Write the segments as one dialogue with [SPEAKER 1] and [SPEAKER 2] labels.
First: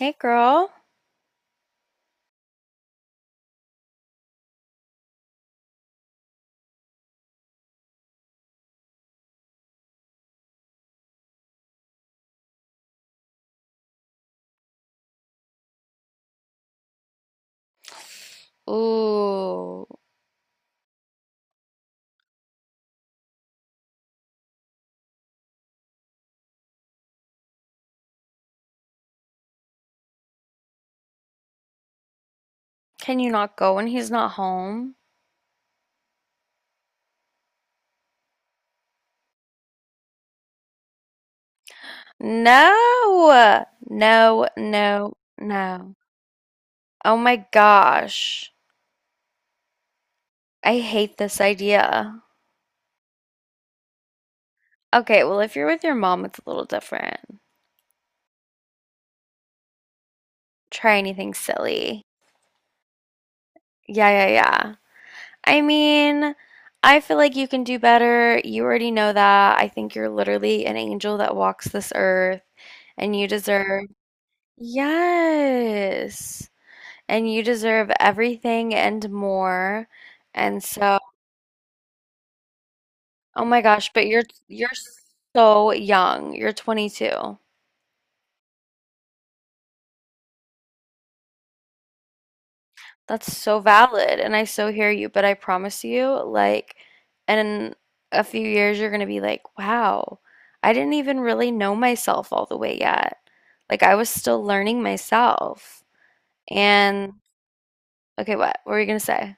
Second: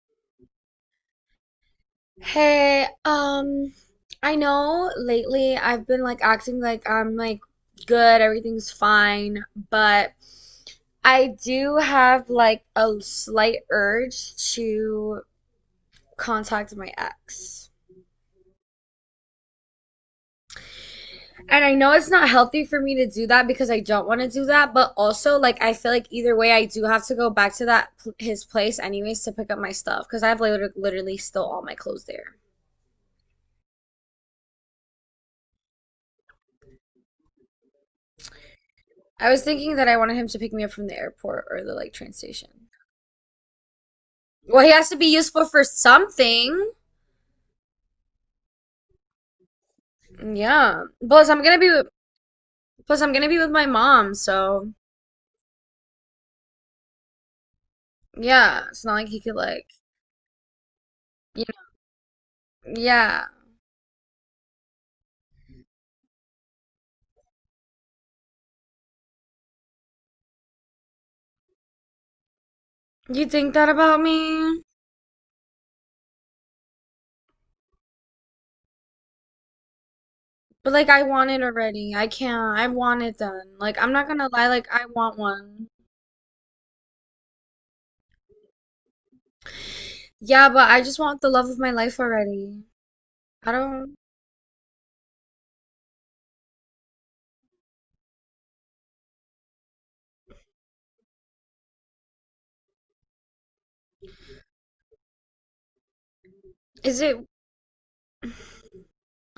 [SPEAKER 1] Hey girl.
[SPEAKER 2] Hey, I know lately I've been like acting like I'm like good, everything's fine, but I do have like a slight urge to contact my ex.
[SPEAKER 1] Ooh.
[SPEAKER 2] And I know it's not healthy for me to do that because I don't want to do that, but also like I feel like either way I do have to go back to his place anyways to pick up my stuff because I have literally still all my clothes there.
[SPEAKER 1] Can you not go when he's not home?
[SPEAKER 2] I was thinking that I wanted him to pick me up from the airport or the like train station.
[SPEAKER 1] No, no,
[SPEAKER 2] Well, he has to be
[SPEAKER 1] no,
[SPEAKER 2] useful for
[SPEAKER 1] no.
[SPEAKER 2] something.
[SPEAKER 1] Oh my gosh. I
[SPEAKER 2] Yeah.
[SPEAKER 1] hate
[SPEAKER 2] Plus,
[SPEAKER 1] this
[SPEAKER 2] I'm gonna be
[SPEAKER 1] idea.
[SPEAKER 2] plus I'm gonna be with my mom, so
[SPEAKER 1] Okay, well, if you're with your mom, it's a little different.
[SPEAKER 2] yeah. It's not like he could like
[SPEAKER 1] Try anything
[SPEAKER 2] you
[SPEAKER 1] silly.
[SPEAKER 2] know, yeah.
[SPEAKER 1] Yeah, yeah, yeah. I mean, I feel like you can do better. You already know that. I think you're literally an angel that walks this earth and
[SPEAKER 2] You
[SPEAKER 1] you
[SPEAKER 2] think that
[SPEAKER 1] deserve.
[SPEAKER 2] about me?
[SPEAKER 1] Yes. And you deserve everything and more. And
[SPEAKER 2] But like
[SPEAKER 1] so,
[SPEAKER 2] I want it already. I can't. I want it
[SPEAKER 1] oh
[SPEAKER 2] done.
[SPEAKER 1] my
[SPEAKER 2] Like
[SPEAKER 1] gosh,
[SPEAKER 2] I'm
[SPEAKER 1] but
[SPEAKER 2] not
[SPEAKER 1] you're
[SPEAKER 2] gonna lie, like
[SPEAKER 1] you're
[SPEAKER 2] I want one.
[SPEAKER 1] so young. You're 22.
[SPEAKER 2] Yeah, but I just want the love of my life already.
[SPEAKER 1] That's
[SPEAKER 2] I
[SPEAKER 1] so
[SPEAKER 2] don't
[SPEAKER 1] valid, and I so hear you, but I promise you, like in a few years you're going to be like, "Wow, I didn't even really know myself all the way yet." Like I was still learning myself.
[SPEAKER 2] is
[SPEAKER 1] And
[SPEAKER 2] it? Is
[SPEAKER 1] okay, what were you going to say?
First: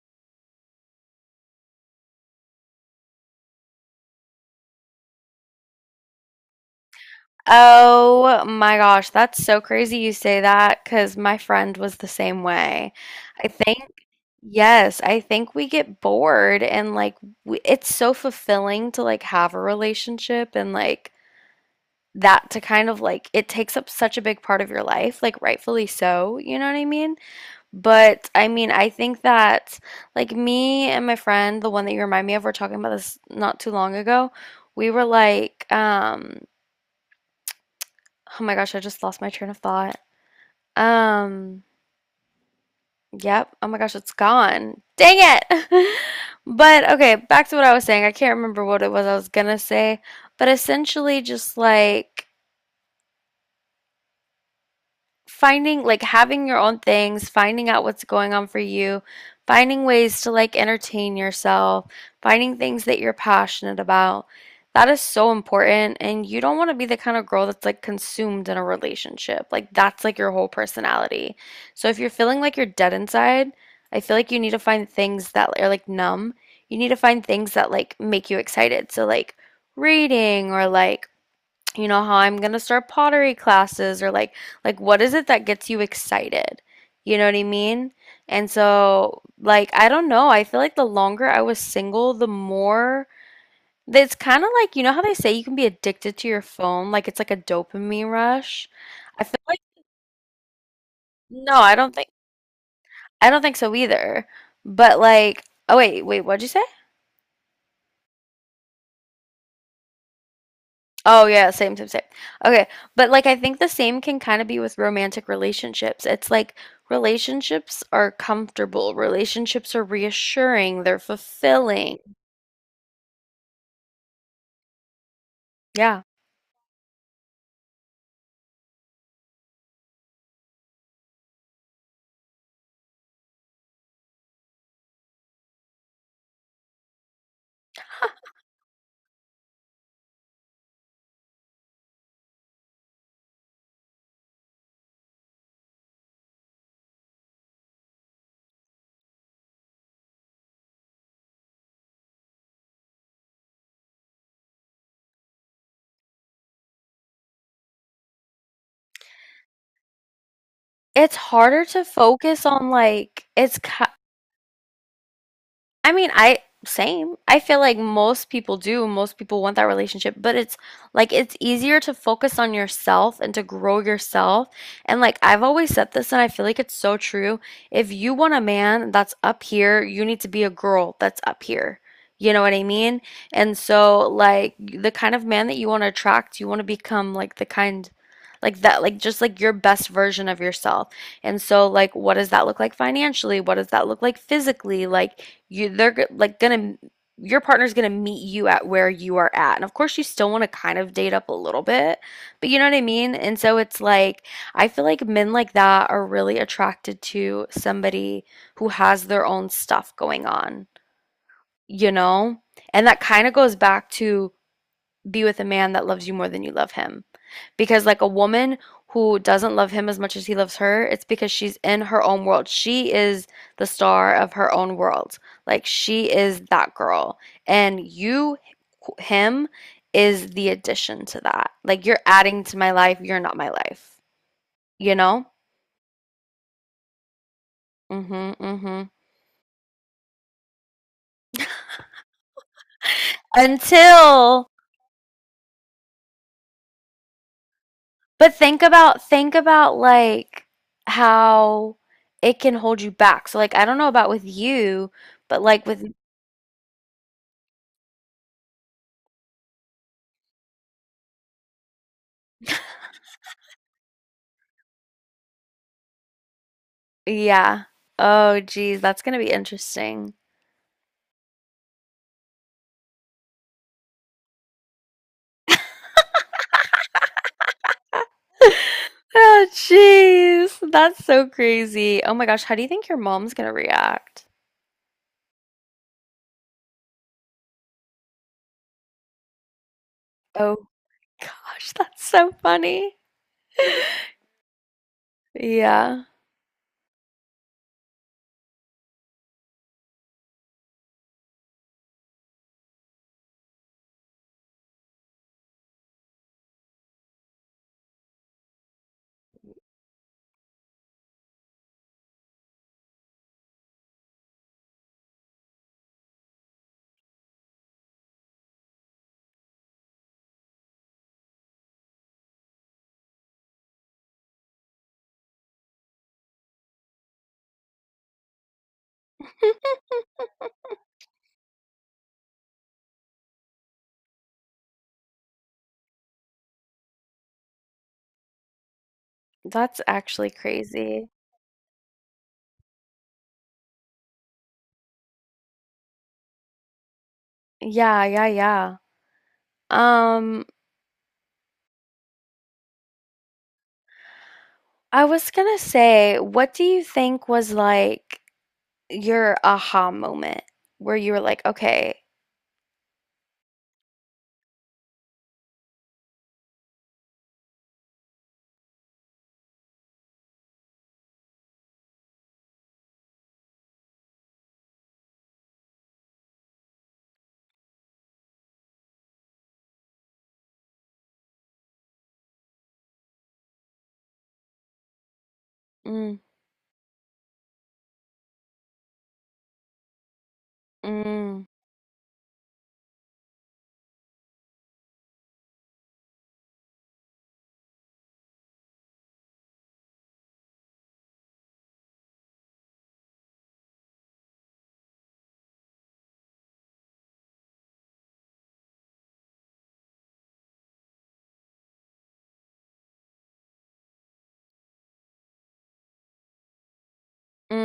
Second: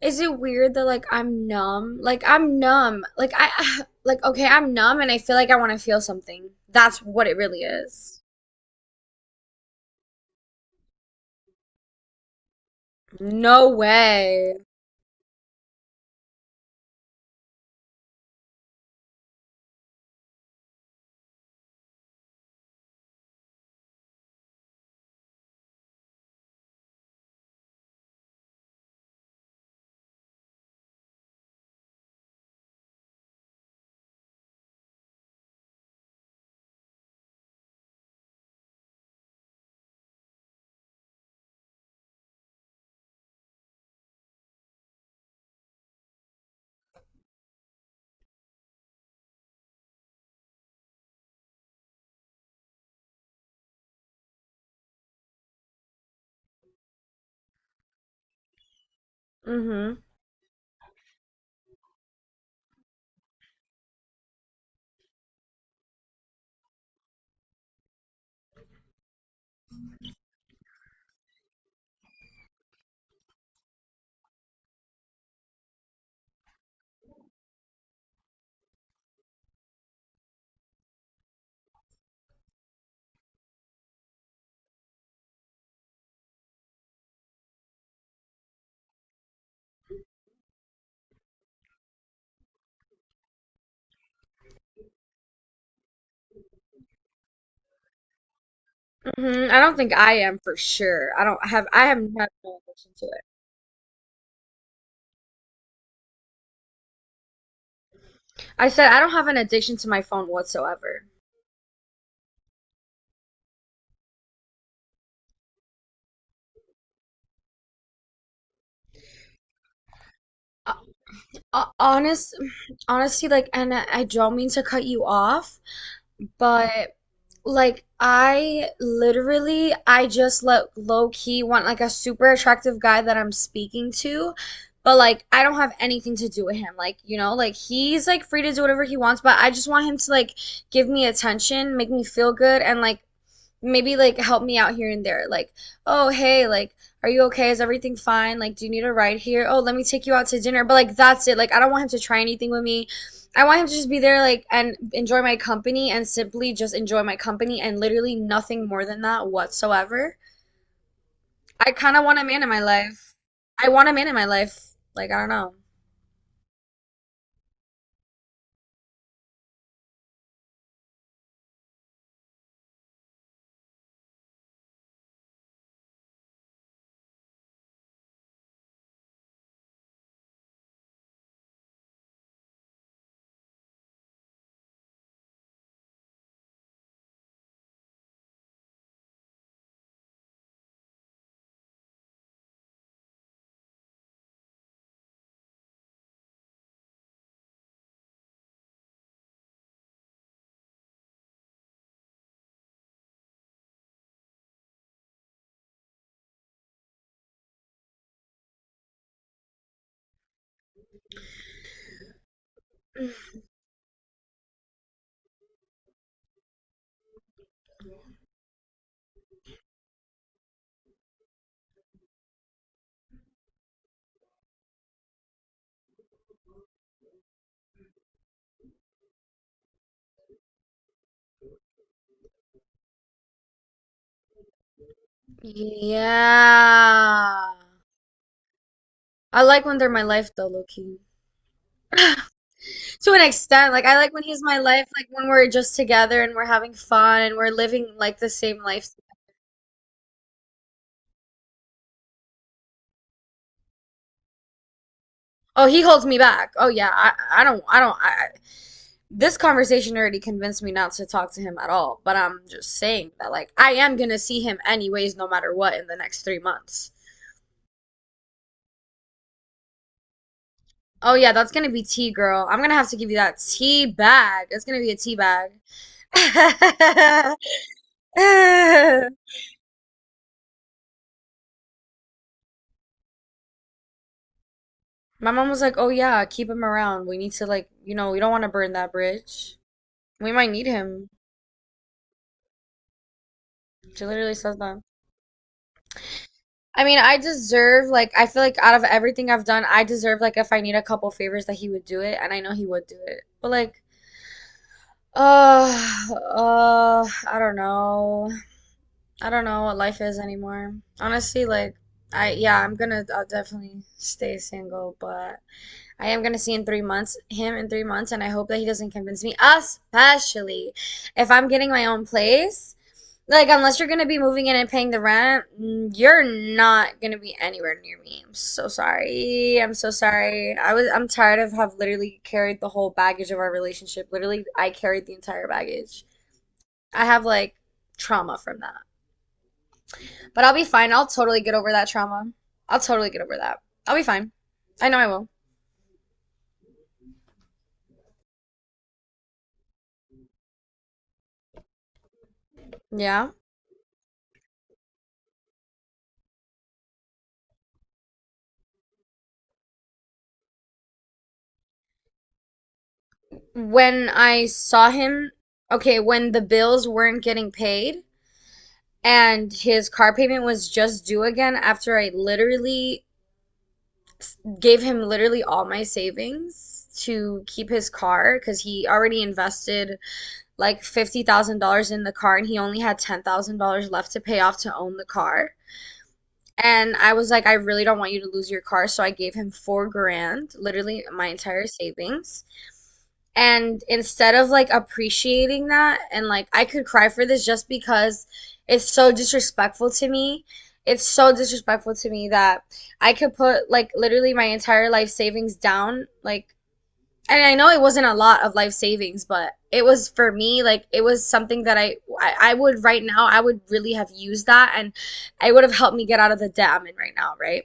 [SPEAKER 2] it weird that like I'm numb? Like I'm numb. Like I like okay, I'm numb and I feel like I want to feel something. That's what it really is.
[SPEAKER 1] Oh my gosh, that's so crazy you say that because my friend was the same way. I
[SPEAKER 2] No
[SPEAKER 1] think,
[SPEAKER 2] way.
[SPEAKER 1] yes, I think we get bored and like we, it's so fulfilling to like have a relationship and like that to kind of like it takes up such a big part of your life, like rightfully so, what I mean? But I mean, I think that like me and my friend, the one that you remind me of, we're talking about this not too long ago, we were like, oh my gosh, I just lost my train of thought. Um, yep. Oh my gosh, it's gone. Dang it. But okay, back to what I was saying. I can't remember what it was I was gonna say, but essentially just like finding like having your own things, finding out what's going on for you, finding
[SPEAKER 2] hmm
[SPEAKER 1] ways to like entertain yourself, finding things that you're passionate about. That is so important. And you don't want to be the kind of girl that's like consumed in a relationship. Like that's like your whole personality. So if you're feeling like you're dead inside, I feel like you need to find things that are like numb. You need to find things that like make you excited. So like reading or like you know how I'm gonna start pottery classes or like what is it that gets you excited? You know what I mean? And so like I don't know, I feel like the longer I was single, the more it's kind of like you know how they say you can be addicted to your phone, like it's like a dopamine rush. I feel like
[SPEAKER 2] I don't think I am for sure.
[SPEAKER 1] no,
[SPEAKER 2] I have had no addiction to it.
[SPEAKER 1] I don't think so either. But like oh wait, wait, what'd you say?
[SPEAKER 2] I said I don't have an addiction to my phone whatsoever.
[SPEAKER 1] Oh yeah, same, same, same. Okay, but like I think the same can kind of be with romantic relationships. It's like relationships are comfortable, relationships are
[SPEAKER 2] Uh,
[SPEAKER 1] reassuring, they're
[SPEAKER 2] uh,
[SPEAKER 1] fulfilling.
[SPEAKER 2] honest, honestly, like, and I don't mean to cut you off,
[SPEAKER 1] Yeah.
[SPEAKER 2] but like I just let low key want like a super attractive guy that I'm speaking to, but like I don't have anything to do with him. Like, you know, like he's like free to do whatever he wants, but I just want him to like give me attention, make me feel good and like maybe like help me out here and there. Like, oh, hey, like, are you okay? Is everything fine? Like, do you need a ride here? Oh, let me take you out to dinner. But like, that's it. Like, I don't want him to try anything with me. I want him to just be there, like, and enjoy my company and simply just enjoy my company and literally nothing more than that whatsoever.
[SPEAKER 1] It's harder
[SPEAKER 2] I
[SPEAKER 1] to
[SPEAKER 2] kind of want a man
[SPEAKER 1] focus
[SPEAKER 2] in my
[SPEAKER 1] on
[SPEAKER 2] life.
[SPEAKER 1] like it's
[SPEAKER 2] I
[SPEAKER 1] ki
[SPEAKER 2] want a man in my life. Like, I don't know.
[SPEAKER 1] I mean, I same. I feel like most people do. Most people want that relationship, but it's like it's easier to focus on yourself and to grow yourself. And like I've always said this and I feel like it's so true. If you want a man that's up here, you need to be a girl that's up here. You know what I mean? And so like the kind of man that you want to attract, you want to become like the kind like that like just like your best version of yourself. And so like what does that look like financially? What does that look like physically? Like you they're g- like gonna your partner's gonna meet you at where you are at and of course you still want to kind of date up a little bit but you know what I mean and so it's like I feel like men like that are really attracted to somebody who has their own stuff going on, you know, and that kind of goes back to be with a man that loves you more than you love him because like a woman who doesn't love him as much as he loves her, it's because she's in her own world. She is the star of her own world. Like she is that girl. And you him is the addition to that. Like you're adding to my life, you're not my life. You know?
[SPEAKER 2] Yeah.
[SPEAKER 1] Mhm, mhm.
[SPEAKER 2] I like when they're my life though, low key. To an extent. Like I like when he's
[SPEAKER 1] Until
[SPEAKER 2] my life, like when we're just together and we're having fun and we're living like the
[SPEAKER 1] but
[SPEAKER 2] same life.
[SPEAKER 1] think about like how it can hold you back. So like I don't know about with you, but like
[SPEAKER 2] Oh, he
[SPEAKER 1] with
[SPEAKER 2] holds me back. Oh yeah, I don't I don't I- this conversation already convinced me not to talk to him at all, but I'm just saying that like I am gonna see him anyways no matter what in the next three months.
[SPEAKER 1] yeah. Oh, geez, that's gonna be interesting.
[SPEAKER 2] Oh yeah, that's gonna be tea, girl. I'm gonna have to give you that tea bag. It's gonna be a tea bag.
[SPEAKER 1] Oh, jeez, that's so crazy. Oh my gosh, how do you think your mom's gonna react?
[SPEAKER 2] My mom was like, "Oh yeah, keep him around. We need to like, you know, we don't want to burn that bridge." We might
[SPEAKER 1] Oh
[SPEAKER 2] need him.
[SPEAKER 1] gosh, that's so funny.
[SPEAKER 2] She literally says that.
[SPEAKER 1] Yeah,
[SPEAKER 2] I mean, I deserve, like, I feel like out of everything I've done, I deserve, like, if I need a couple favors, that he would do it, and I know he would do it. But, like, uh, I don't know. I don't know what life is anymore. Honestly, like, yeah, I'll definitely stay single, but I am gonna see in three months, him in three months, and I hope that he doesn't convince me, especially if I'm getting my own place. Like, unless you're gonna be moving in and paying the rent, mm, you're not gonna be anywhere near me. I'm so sorry. I'm so sorry. I'm tired of have literally carried the whole baggage of our relationship. Literally, I carried the entire baggage. I have like trauma from that.
[SPEAKER 1] that's actually
[SPEAKER 2] But I'll be fine. I'll
[SPEAKER 1] crazy.
[SPEAKER 2] totally get over that trauma. I'll totally get over that. I'll be fine. I know I will.
[SPEAKER 1] Yeah, yeah, yeah. Um,
[SPEAKER 2] Yeah.
[SPEAKER 1] I was gonna say, what do you think was like your aha moment where you were like, okay,
[SPEAKER 2] When I saw him, okay, when the bills weren't getting paid, and his car payment was just due again after I literally gave him literally all my savings to keep his car because he already invested like $50,000 in the car and he only had $10,000 left to pay off to own the car.
[SPEAKER 1] mm,
[SPEAKER 2] And I was like, I really don't want you to lose your car. So I gave him 4 grand, literally my
[SPEAKER 1] mm,
[SPEAKER 2] entire savings. And instead of like appreciating that, and like I could cry for this just because it's so disrespectful to me. It's so disrespectful to me that I could put like literally my entire life savings down, like and I know it wasn't a lot of life savings, but it was for me like it was something that I would right now I would really have used that and it would have helped me get out of the debt I'm in right now, right?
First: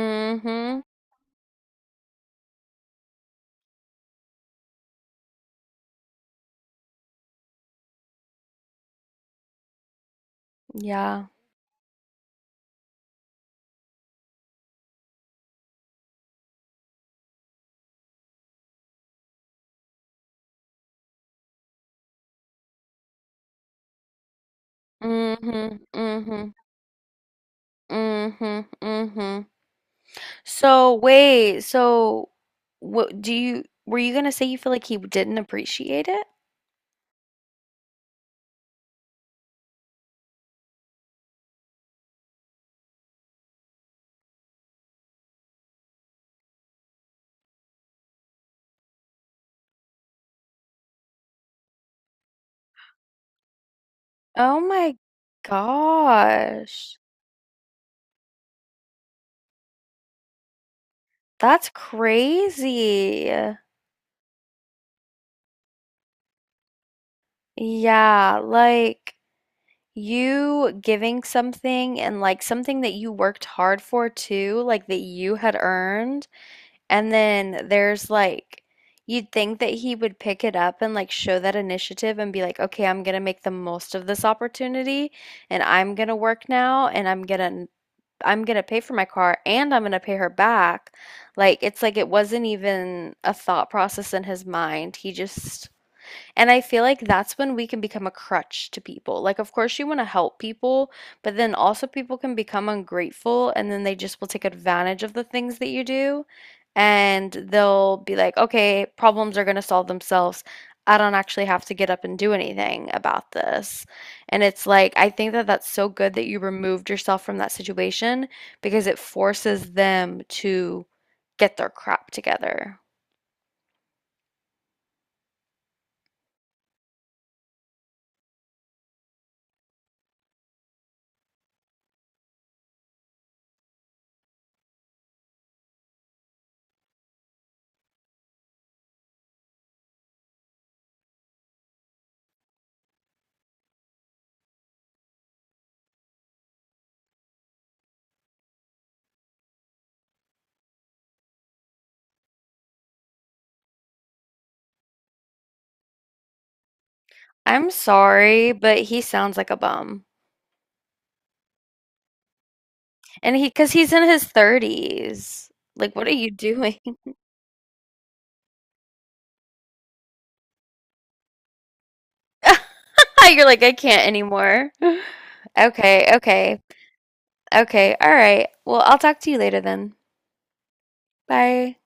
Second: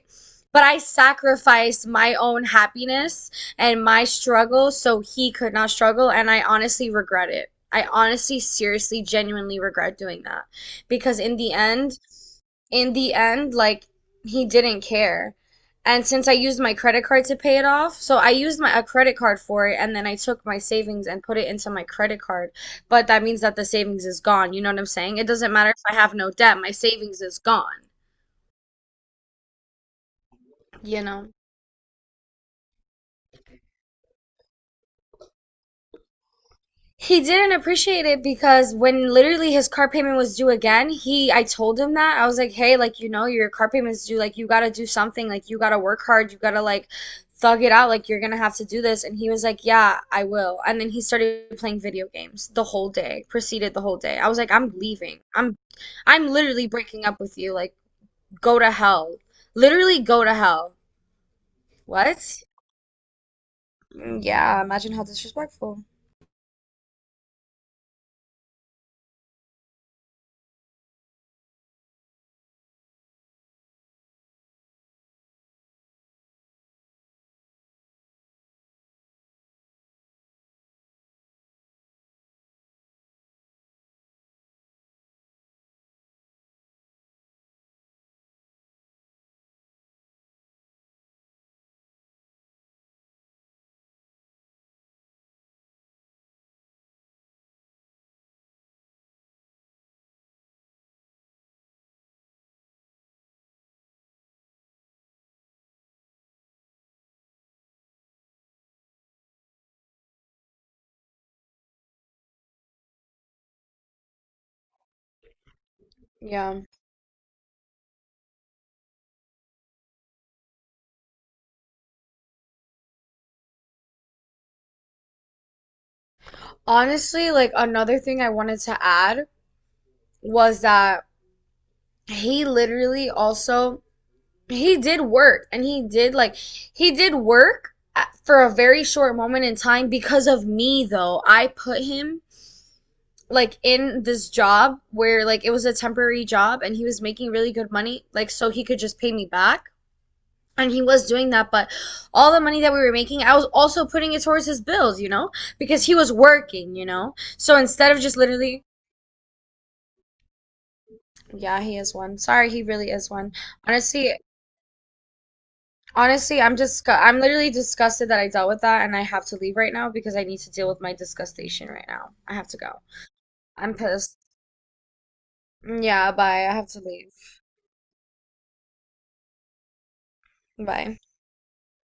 [SPEAKER 2] But I sacrificed my own happiness and my struggle so he could not struggle, and I honestly regret it. I honestly, seriously, genuinely regret doing that because
[SPEAKER 1] yeah,
[SPEAKER 2] in the end, like he didn't care. And since I used my credit card to pay it off, so I used my a credit card for it, and then I took my savings and put it into my credit card. But that means that the savings is gone. You know what I'm saying? It doesn't
[SPEAKER 1] mm-hmm,
[SPEAKER 2] matter if I have no
[SPEAKER 1] mm-hmm.
[SPEAKER 2] debt, my savings is gone,
[SPEAKER 1] Mm-hmm. Mm-hmm. So
[SPEAKER 2] you know?
[SPEAKER 1] wait, so what do you were you gonna say you feel like he didn't appreciate it?
[SPEAKER 2] He didn't appreciate it because when literally his car payment was due again, he I told him that. I was like, "Hey, like you know, your car payment's due. Like you got to do something. Like you got to work hard. You got to like thug it out. Like you're going to have to do this." And he was like, "Yeah, I will." And then he started playing video games the whole day. Proceeded the whole day. I was like,
[SPEAKER 1] Oh
[SPEAKER 2] "I'm
[SPEAKER 1] my
[SPEAKER 2] leaving. I'm literally
[SPEAKER 1] gosh.
[SPEAKER 2] breaking up with you. Like go to hell. Literally go to hell."
[SPEAKER 1] That's
[SPEAKER 2] What?
[SPEAKER 1] crazy.
[SPEAKER 2] Yeah, imagine how disrespectful.
[SPEAKER 1] Yeah, like you giving something and like something that you worked hard for too, like that you had earned. And then there's like, you'd think that he would pick it up and like show that initiative and be like, okay, I'm gonna make the most of this opportunity and I'm gonna work now and I'm gonna pay for my car and I'm gonna pay her back. Like it's like it wasn't even a thought process in his mind. He just and I feel like that's when we can become a crutch to people. Like, of course, you want to help people, but then also people can become ungrateful and then they just will take advantage of the things that you do. And they'll be like, okay, problems are going to solve themselves. I don't actually have to get up and do anything about this. And it's like, I think that that's so good that you
[SPEAKER 2] Yeah.
[SPEAKER 1] removed yourself from that situation because it forces them to get their crap together.
[SPEAKER 2] Honestly, like another thing I wanted to add was that he literally also he did work and he did work for a very short moment in time because of me though. I put him like in this job where like it was a temporary job and he was making really good money like so he could just pay me back. And he was doing that, but all the money that we were making, I was also putting it towards his bills, you know, because he was working, you know. So
[SPEAKER 1] I'm
[SPEAKER 2] instead of just
[SPEAKER 1] sorry,
[SPEAKER 2] literally,
[SPEAKER 1] but he sounds like a bum.
[SPEAKER 2] yeah, he is one. Sorry, he really is one.
[SPEAKER 1] And he, because he's in
[SPEAKER 2] Honestly,
[SPEAKER 1] his 30s. Like, what are you
[SPEAKER 2] Honestly,
[SPEAKER 1] doing?
[SPEAKER 2] I'm literally disgusted that I dealt with that and I have to leave right now because I need to deal with my disgustation right now. I have to go.
[SPEAKER 1] You're like, I
[SPEAKER 2] I'm
[SPEAKER 1] can't
[SPEAKER 2] pissed.
[SPEAKER 1] anymore.
[SPEAKER 2] Mm,
[SPEAKER 1] Okay,
[SPEAKER 2] yeah, bye. I
[SPEAKER 1] okay,
[SPEAKER 2] have to leave.
[SPEAKER 1] okay. All right. Well, I'll talk to you later then.
[SPEAKER 2] Bye.
[SPEAKER 1] Bye.